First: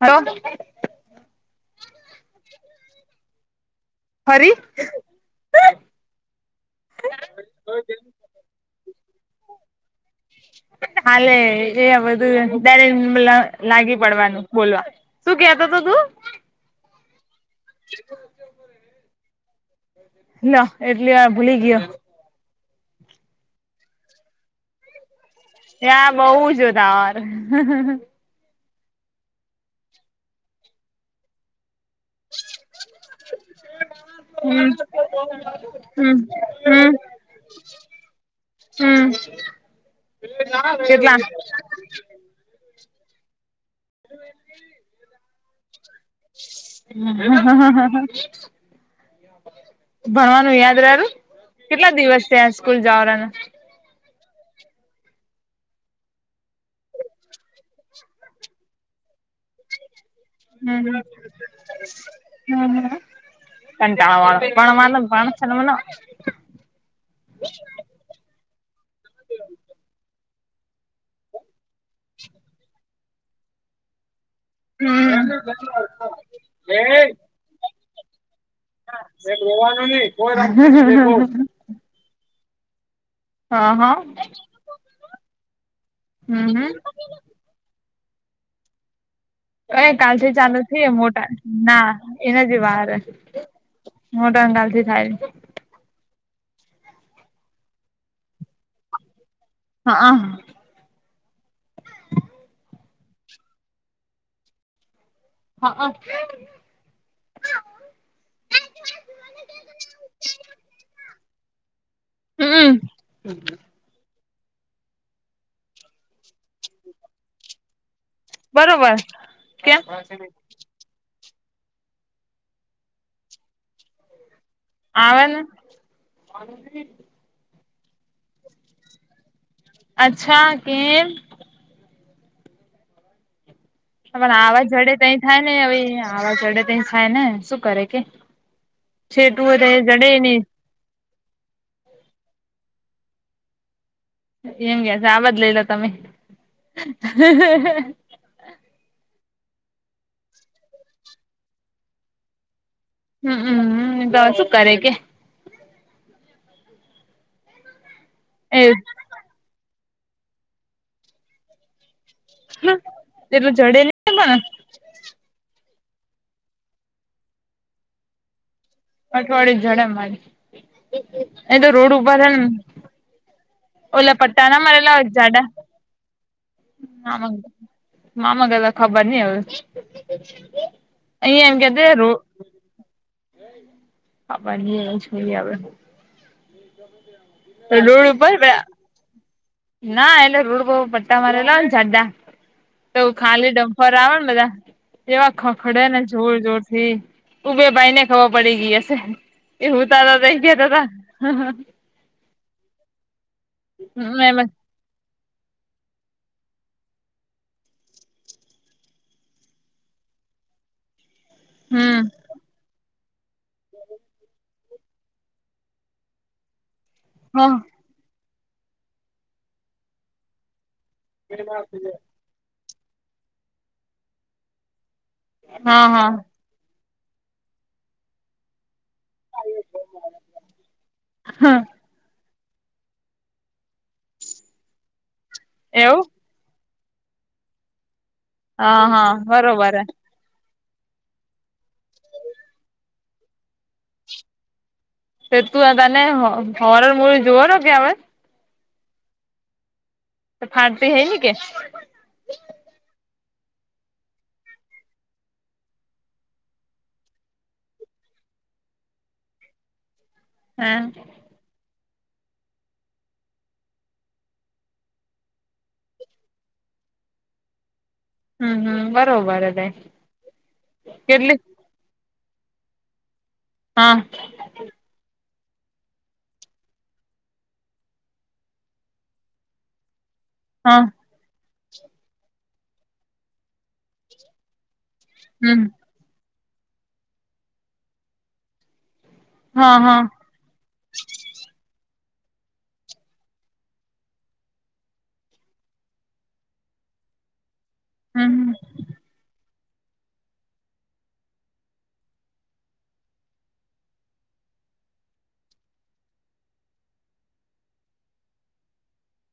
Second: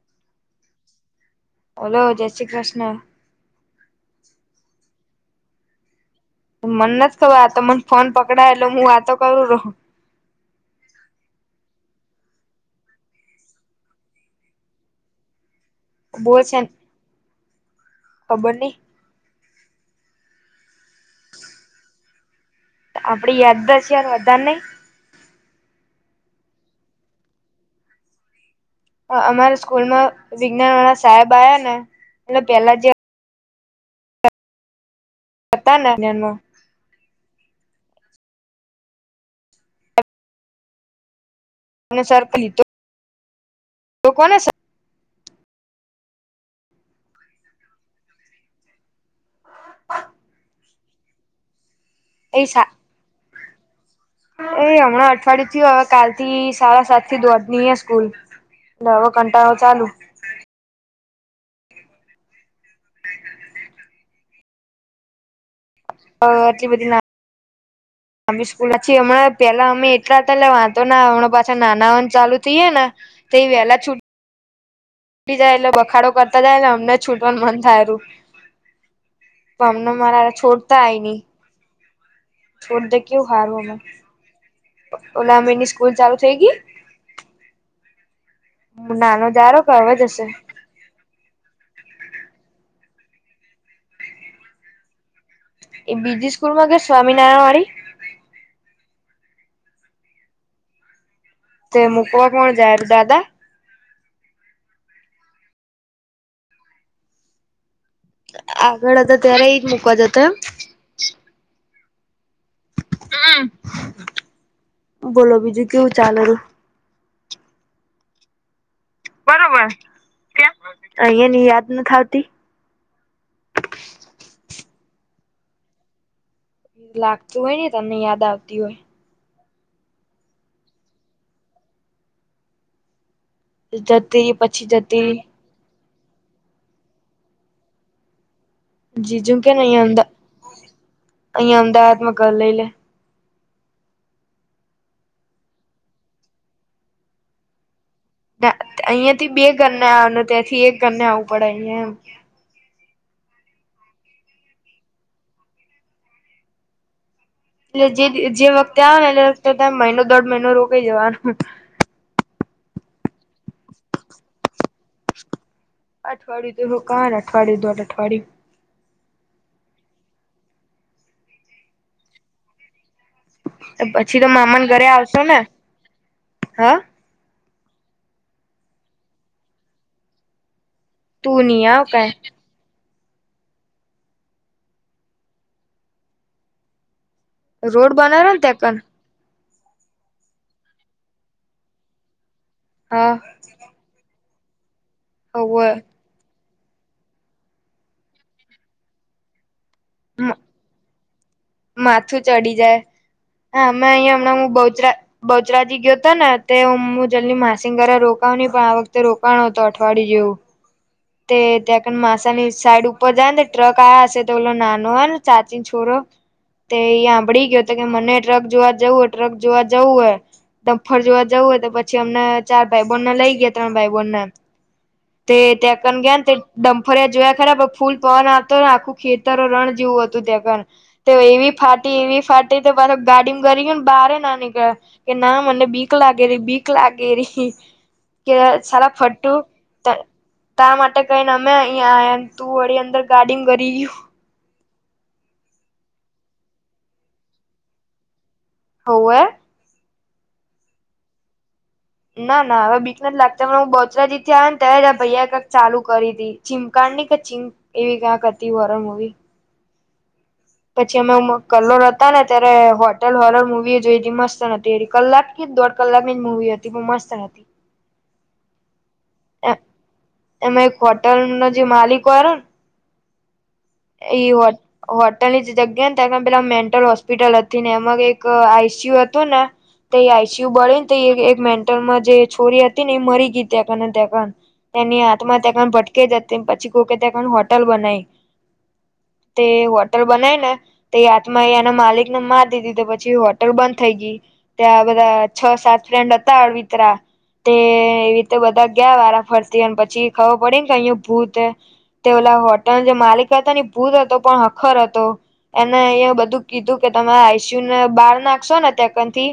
Hello hello જય શ્રી કૃષ્ણ ખરી. મને તો આ તો મન ફોન પકડાય એટલે હું વાતો કરું રહું હાલે એ બધું લાગી પડવાનું બોલવા શું કેતો તું બો છે. ખબર નહી. લ એટલી આ ભૂલી ગયો. આપડી યાદદાસ યાર વધાર નહી. ત્યા બઉ જોદાર અમારા સ્કૂલમાં વિજ્ઞાન વાળા સાહેબ આવ્યા ને એટલે પેલા જે હમ હતા ને એમને હમ હમ હમ કેટલા? અને સર્પ લીટે [inaudible] હ હ હ ભણવાનું યાદ રારું કેટલા દિવસ એ ત્યાં સ્કૂલ જવાના એ હમણાં અઠવાડિયું થિયું કાલથી સાડા સાત થી દોડની ની સ્કૂલ લે અવે કંટાળો ચાલુ. હમ હ હ કંટાવા ભણવાનું [unintelligible] આટલી બધી લા સ્કૂલછી હમણાં પેલા અમે એટલા પેલા પેલા હમણાં પાછો નાના વન ચાલુ થયું ને તો વહેલા છુ ટી જાય એટલે બખાડો કરતા જાય ને અમને છૂટવાનું મન થાય રુ રહેવાનું નહી. મારા છોડતા આય નહી છોડ ડે કેવું હારવું અ ઓલામની સ્કૂલ ચાલુ થઈ ગઈ હમ હમ હ નાનો જારો કે અ હવે કાલ જશે થી ચાલુ થઈ મોટા ના એના જ વાર મોટંગાલથી થાય એ બીજી સ્કૂલમાં છે સ્વામી નારાયણવાડી હા તે મૂકવા કોણ જાય દાદા હા અ આગળ હતા ત્યારે એ જ મુકવા જતા હમ. બોલો બીજું કેવું ચાલું બરોબર બરોબર કેમ ક્યા અ ની યાદ ન આવતી, આવવાનું લાગતું હોય ને તમને યાદ આવતી હોય, અચ્છા કેમ, જતી રહી પણ આવા પછી જડે જતી તય રહી થાય નેવે વાવા ચડે ત થાય ને શું કરે કે જીજુ છેટું કે હો ને ર અહિયાં અમદા જડે ને અહિયાં અમદાવાદમાં ઘર લઈ લે એમ કે છે, આ બજ લઈ લો તમે ના, અહિયાંથી બે ઘરને આવ ત્યાંથી એક ઘર ને આવવું પડે અહિયાં એમ હમમ તો શું કરે કે, [unintelligible] જે જે એ વખતે, આવે એને વખ ત્યાં મહિનો દોઢ મહિનો રોકાય જવા. એટલે જડે નહી, પણ અઠવાડીીયું તો રોકવાના અઠવાડીય, દોઢ અઠવાડીીયું. અઠવાડિય જડે મારી એ તો રોડ ઉપર છે ને, પછી તો મામાને ઘરે આવશો ને, જાડા હા. ના મામા ગયેલા ખબર નહી હવે. અહીં તું એમ નહી કેદ આવ [unintelligible] કાઈ રું આપ આવે. રોડ બનાવે ને તે ઉપર પણ ના એટલે રોડ બહુ પટ્ટા મારેલા હોયને જાડા. તોું હા ખાલી ડમ્ફર આવે ને બધા [inaudible] એવા હોવે ખખડે ને જોર જોરથી હ ઉભે ભાઈ ને ખબર પડી ગઈ હશે. એવું તાારા ગ દ હતાા [unintelligible] હમ્મ હમ્મ માથું ચડી જાય. હા, અમે અહીિયાં હમણાં એમ જ હું બહુચરા બહુચરાજી ગયો હતો ને તે હું જલ્દી માસીના ઘરે રોકાવ નહી, પણ આ વખતે રોકાણો હતો અઠવાડિય જેવું. તે ઢાંકણ હમ મા વાસણ ની સાડુ. બધાને જ ટ્ટક્ આયા છે તો ઊલો ના નોન ચાચી છોરો. તે એં હ હાભળી ગયો તો કે મને ટ્રક જોવા જવું હોય ટ્રક જોવા જવું હોય દમફર જોવા જવું હોય તો પછી અમને ચાર ભાઈબણ ના લઈ ગયા ત્રણ ભાઈબણને તે ત્યાં [unintelligible] હા હા ગયા તે ડમ. ફર્યા જોયા કરે ફૂલ પવન આવતો હોય આખું ખેતરો રણ જેવું હતું ત્યાં પણ તે એવી ફાટી એવી ફાટી તે ગાડી કરી ગઈ બાહરના નીકળ્યા. કે, ના મને બીક એવું લાગેરે બીક. લાગેરી. કે હા સલા હા ફટું બરોબર હે તા માટે કઈ અ અહીં આ તું વળ અંદર ગાર્ડિંગ કરીયું તે તું તને હોર મળ જોુવાનોો કે હવે હોવ એ તો ફાટ હઈન કે ના ના હવે બીક નથી લાગતી ત હું બોચરાજીથી આવ ને ત્યા જ આ ભૈયા ક્યાંક ચાલુ કરી હતી ચિમકાડ ની કે ચીમ એવી ક્યાંક હતી વરણ મવી હા પછી અમે કલો હતા ને ત્યારે હોટેલ હોરર મુવી જોઈ મસ્ત નથી એ કલાક દોઢ કલાક ની જ મુવી હતી બહ મસ્ત નથી હમ હમ બરોબર હ તાઈ કેટલી કરણ હા એ હોટ વટ ની જગ્યા ને ત પેલા મેન્ટલ હોસ્પિટલ હતી ને એમાં એક આઈસીયુ હતું ને તે આઈસીયું હા બળેન એકન લમાં જે છોરી હતી ને એ મરી ગઈ તંકંકન તેમની હમ આત્મહત્યા કર ભટકે જ તેમ પછી કો કે ત્યાં હોટેલ બનાવી તે હા હા હોટર બનાય ને તે આત્મા એના માલિક મા દીધી તો પછી હોટલ બંધ થઈ ગઈ ત્યાં બધા છ સાત ફ્રેન્ડ હતા અળવિતરા તે એવી રીતે હમ બધા ગયા વારા ફર ધ્યાન પછી ખબર પડી ને કે અહીં ભૂત તો ઓલા હોટલ જે માલિક હતા ને ભૂત હતો પણ હખર હતો એને અયા બધું કીધું કે તમે આઈ સી યુ ને બહાર નાખશો ને તેકથી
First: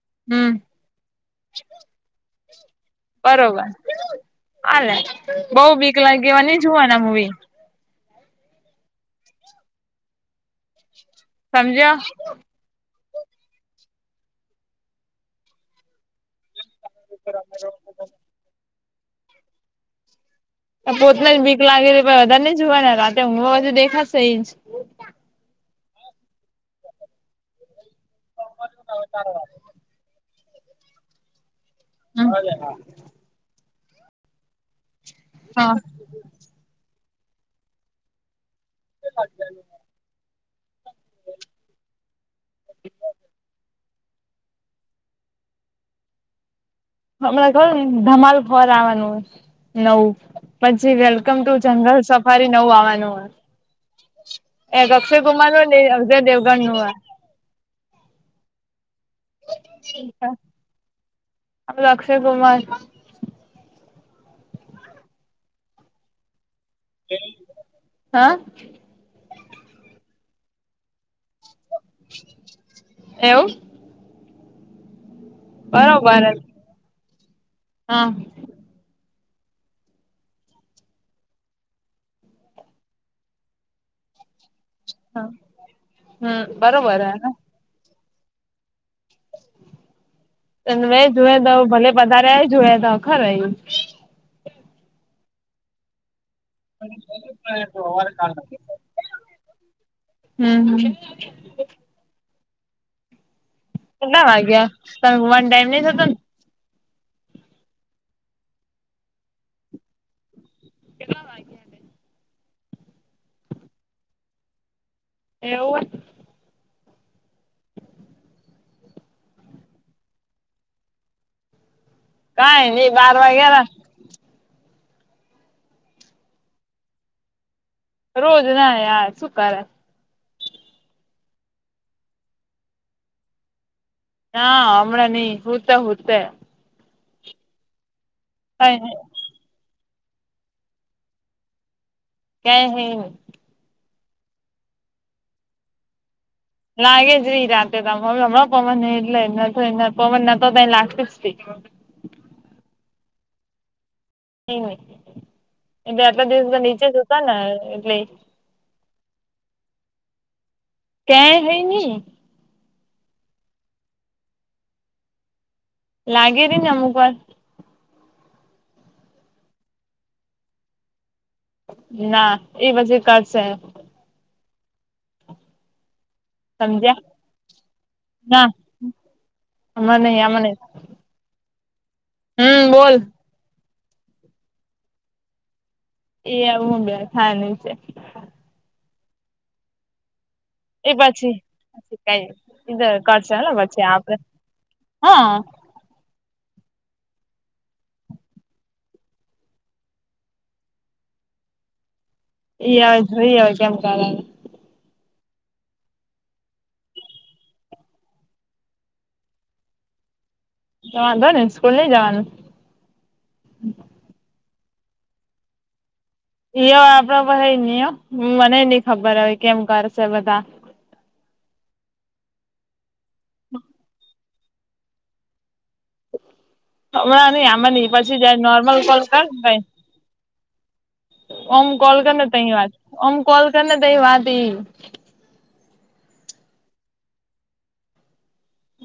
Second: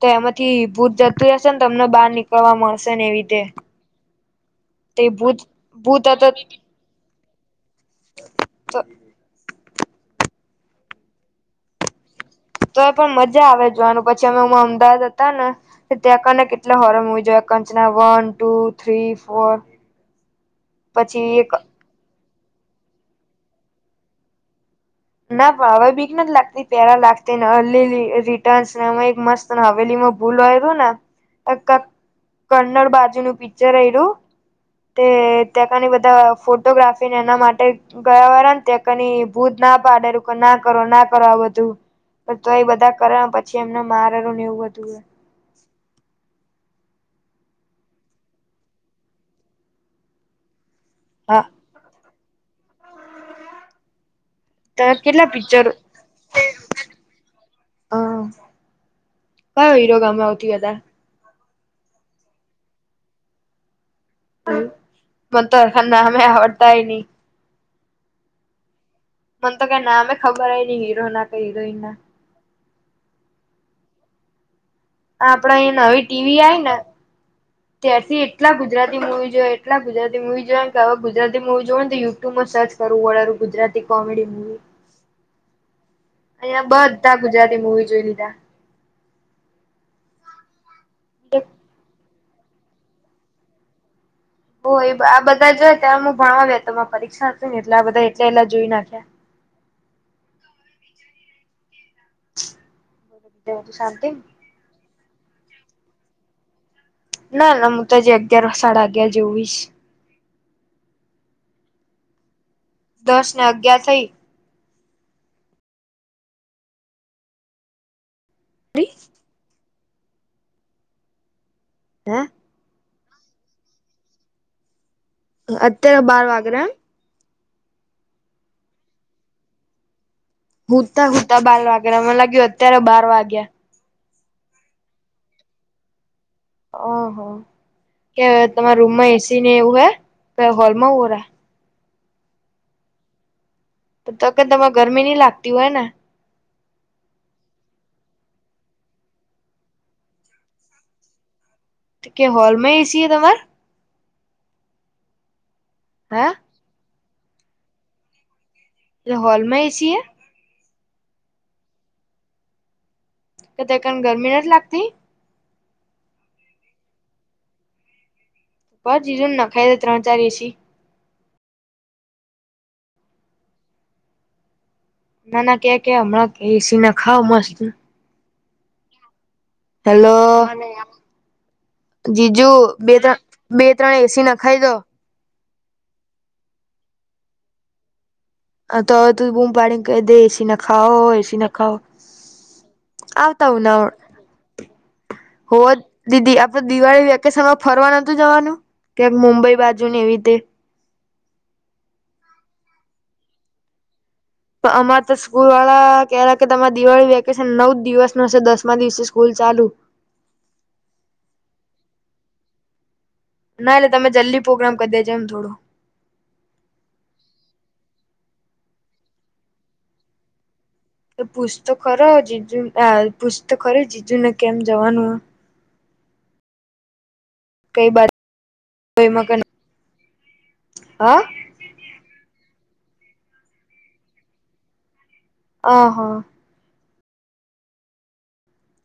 તો હમ એમાંથી ભૂત જતી હશે ને તો તમને બહાર નીકળવા મળશે ને એવી રીતે. હાલેે તે ભૂત બઉ બીક ભૂત હતો લાગેવા ની જોવાના મુવી. તો. સમજ્યા. તો પણ મજા આવે જોવાનું પછી અમે હ અમદાવાદ હતા ને ત્યાં કનેકે એટલા હોરમ હો જો Kanchana one two three four પોતના જ પછી એક બીક લાગે છે ભાઈ તને જોવાના રાતે હુંગમા બધું દેખાશે એ જ. ના પણ હવે બીક નથી લાગતી ત્યારે લાગતી લીલી રિટસના માં એક મસ્ત હાવેલીમાં ભૂલાય [unintelligible] [unintelligible] કરનડ બાજુનું પી જ્યારે આયરૂ તે હા ત્યાંના ની બધા ફોટોગ્રાફી એના માટે ગયા વાર તે કની બૂુત ના પારેડુ પણ ના કરોના કરા વ અતુ તો એ બધા કરે પછી એમને મારે ને એવું બધું. હમણાં ખબર ધમાલ ફર આવવાનું નવું. પછી વેલકમ હા ટુ જનરલ શ ફરી નવ આવવાનું. તો એક અક્ષય કેટલા કુમાર પિક્ચર નું ને અક્ષય દેવગણ નું. હ કયો હીરો ગમે હૌથી વધારે પેલો અક્ષય કુમાર. મ તો ખણે નામે આવડ તાયની હા. મને તો ક નામે ખબર હ નઈ હીરો ના કઈી. કઈ ના. એવું આપડ અહીયા નવી ટી બરોબર વી જ આય ને. હા ત્યારથી એટલા ગુજરાતી મુવી જોએ એટલા ગુજરાતી મુવી જોય કે હવે ગુજરાતી મુવી જો ને તો યુટ્યુબમાં સર્ચ કરવું વળરું ગુજરાતી કોમેડી મૂવી. હા. હમ અહીંયા બરોબર બધા હ ગુજરાતી મૂવી જોઈ લી ટા. તેન મેં જોએ દઉં ભલે બધા તેએ જોયા થા અખારે. હો એ આ બધા જોયા કે અમુક ભણવા ગયા થા તોમાં પરીક્ષા હતી ને એટલે આ બધા એટલે લા જોઈ નાખ્યા. હમ્મ, હમ્મ. [inaudible] શાંતિ કેટલા વાગ્યા? તન વન ટાઈમ નહીં થતો ન? ના ના હું તો જે અગિયાર સાડા અગિયાર જે હુઈશ. કેટલા વાગ્યા ને? દસ ને અગયાર થઇ. એવુંવે? ત્રી. હે કાઈ ની વાર વાગ યારા. અત્યારે બાર વાગરા? રોજ ના યાર શું કરે. હું ત હું ત બાર વાગ્યા ના મને લાગ્યું અત્યારે બાર વાગ્યા. ના હમણાં નહીં હુંતે હુંતે. ઓ હો. કે તમારા રૂમમાં ક્યાંય એ સી ને એવું હૈ? તોએ હોલમાં હું રે. કેહ હૈ. તો કે તમે ગરમી નહીં લાગતી હોય ને? લાગે જ રી રાતેરા તમે હવે હમણાં પવન એટલે પવન ના તો ત લાગતીજ થી. તો કે હોલ માં એ સી હ તમાર? નહીં હોય. એટલે આટલા હા દિવસમાં નીચે જો ત ને એટલે એ એલો હોલ માં એ સી હૈ. કે હૈ ની? કે તે કણ ગરમી નથ લાગતી? લાગે રેને અમુક વાર. પ જીજું નાખાઈ ત્રણ ચાર એ સી. ના એ પછી કરશે. ના ના કે કે હમણાં કે એ સી ને સમજ્યા ખાઓ મસ્ત. ના. આમાં હેલો નહી આમાં નહી જી જો હમ બે બોલ ત બે ત્રણ એસી ના ખાઈ દો એ આવુંડ હાનું છે, તો તું બૂમ પાડી દેશ એ પછી પછી કધ કરશે, આવતા પછી ઉનાળો આપડે હા હોવ દીદી આપડ દિવાળી વેકેશન માં ફરવા નતું જવાનું ક્યાંક મુંબઈ બાજુ ને એવી રીતે એ આવ જોઈ કેમ કરે પણ અમારે તો સ્કૂલ વાળા ક કે તમારે દિવાળી વેકેશન નવ જ દિવસ ન હશે, દસમા દિવસે સ્કૂલ ચાલુ જવા તો ને સ્કૂલ નઈ જવાનું ના એટલે તમે જલ્દી પ્રોગ્રામ ક છે, એમ થોડો યો આપડ યો મને નહ ખબર હ કેમ કરશે, બધા તો પૂછતો ખરો જીજુ પૂછત ખરી જીજુ ને કેમ જવાનું [inaudible] હમણાં નહી, આમાં કઈ ન બાજુ પછી જાય નોર્મલ કોલ કર ને એમાં કઈ હા હ ઓમ કોલ કર ને તની વાત અમ કોલ કરી ને તઈ વાત એઈ હ હા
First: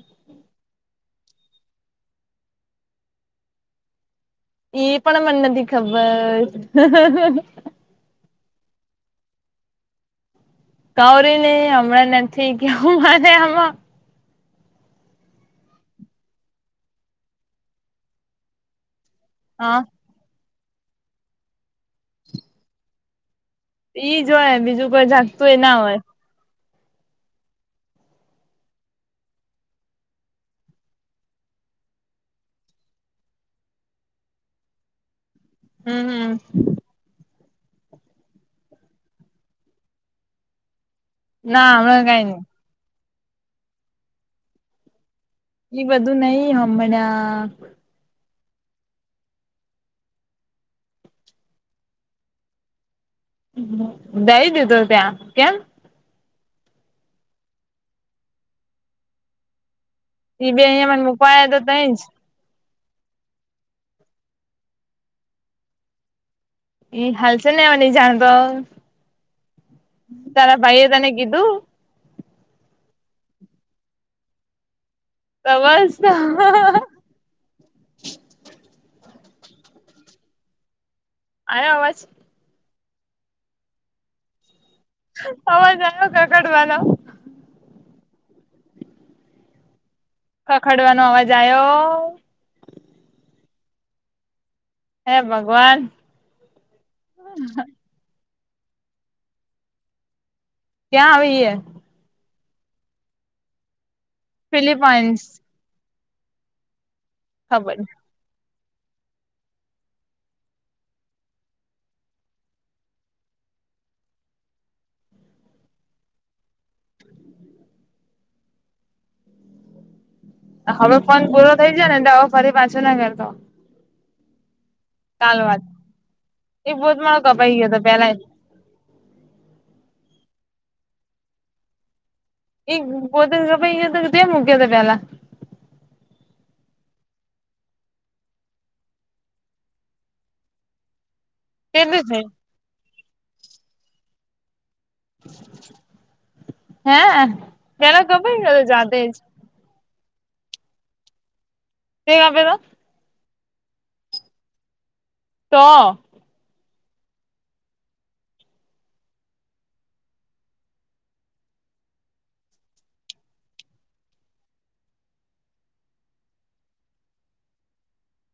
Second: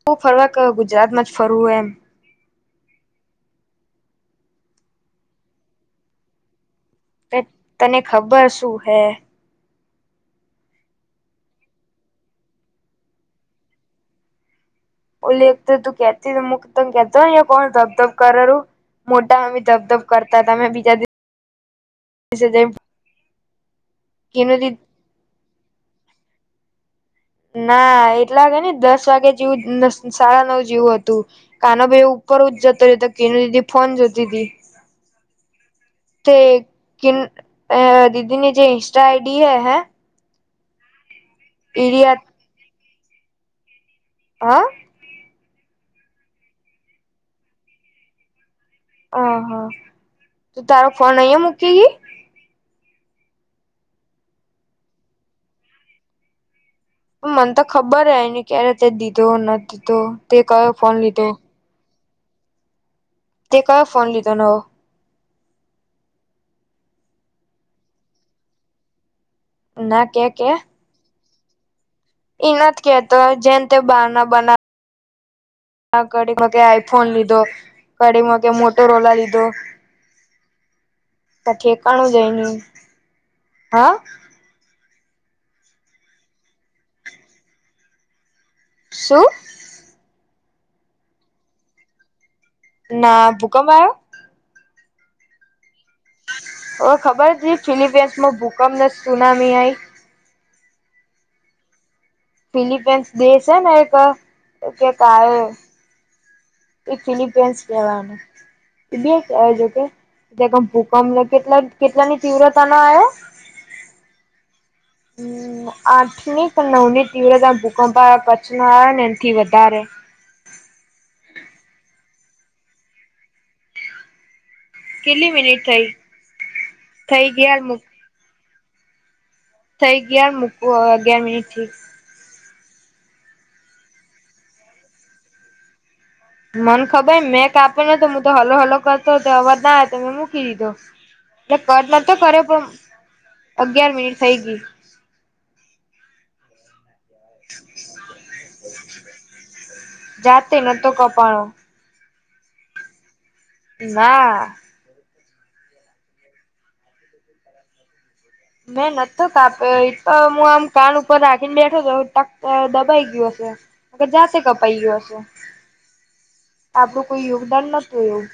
શું ફરવા ક ગુજરાતમાં જ ફરવું હોય, એમ એ પણ મને નથી, ખબર તને ખબર તું હે કૌરી નને હમણાં નથી, કેવું મને આમાં ઓ લખ તું કેતી ત કેતો કોણ ધબધબ કરેું, મોટા હમે હા ધબધબ કરતા તમે બીજા દિવ જ ઈ જ હોય, બીજું કો જાગતું એ ના હોય. ના, એટલાાગે ને દસ વાગે જેવું સાડા નવ જેવું હતું, કાનો ભાઈ ઉપર જ જતો રહ્યો તો કેનું દીધી ફોન જતી હતી, હમ હમ તે કેન અ દીદી ની જે ઇન્સ્ટા આઈડી હૈ હે ના હમણાં કઈ એરિયા નહી, હ એ બધું નહિ હમને હહા તો તારો ફોન અહં મૂકી ગઈ, જઈ દીધું ત્યાં કેમ, મને તો ખબર હ એને ક્યારે તે દીધો નથી, દીધો તે એઈ બે કયો અહી ફોન મને મો લીધો ઉપયા તો તઈ જ તે કયો ફોન લીધો નવો એ હાલ છે, નેવા ન જાણતો ના તારા ભાઈએ તને કીધું એઈ નથી કેતો જેમ તે બહાર ના બનાવ તો બસ હા કડી મકે આયો આઈફોન લીધો કડી મગ કે મોટરોલા લીધો દો ત અવાજ ઠેકાણું જઈ ન હા અવાજ આવ્યો કકડવાનો શું ખખાડવાનો અવાજ આવ્યો ના ભૂકંપ આવ્યો હે ભગવાન ઓ ખબર છે ફિલીપિન્સમાં ભુ કમને સુનામી આઈ ક્યાં આવીએ ફિલિપિન્સ દેશ એને એક એ કે ફિલિપાઈન્સ કાય એ ફિલિપીન્સ ખબર કવાનું એ બી કજ કેમ ભૂકંપ કેટલા કેટલાની તીવ્રતા ન હમ્મ આઠ ની કે નવ ની તીવ્રતા ભૂકંપ પચનો આવે ને એથી વધારે હવે ફોન પૂરો થઈ જાય ને એ ફરી પાછો નહીં કરતો કેટલી ચાલ વાત મિનિટ થઈ એ [unintelligible] થઈ કપાઈ ગયા ગયો મુ હતો પેલા થઈ ગયા મૂક હવે અગિયાર મિનિટથી એ પોતેજ કપાઈ ગયો તો કે તે મુકીયો પેલા મને ખબર મેં કાપેલો ન હું તો હલો હલો કરતો હતો અવાજ ના આવે તો મેં મૂકી દીધો એટલે કટ કેટલું નતો છે કરે પણ અગયાર મિનિટ થઈ ગઈ [inaudible] હે પેલા કાપાય ગીયો તો જાતે જ જાતે નતો કપાણો તે કાપેલો ના તો મેં નત કાપ્યો એ તો હું આમ કાન ઉપર રાખીને બેઠો હતો ટક દબાઈ ગયો હશે જાતે કપાઈ ગયો હશે આપડું કોઈ યોગદાન નતું એવું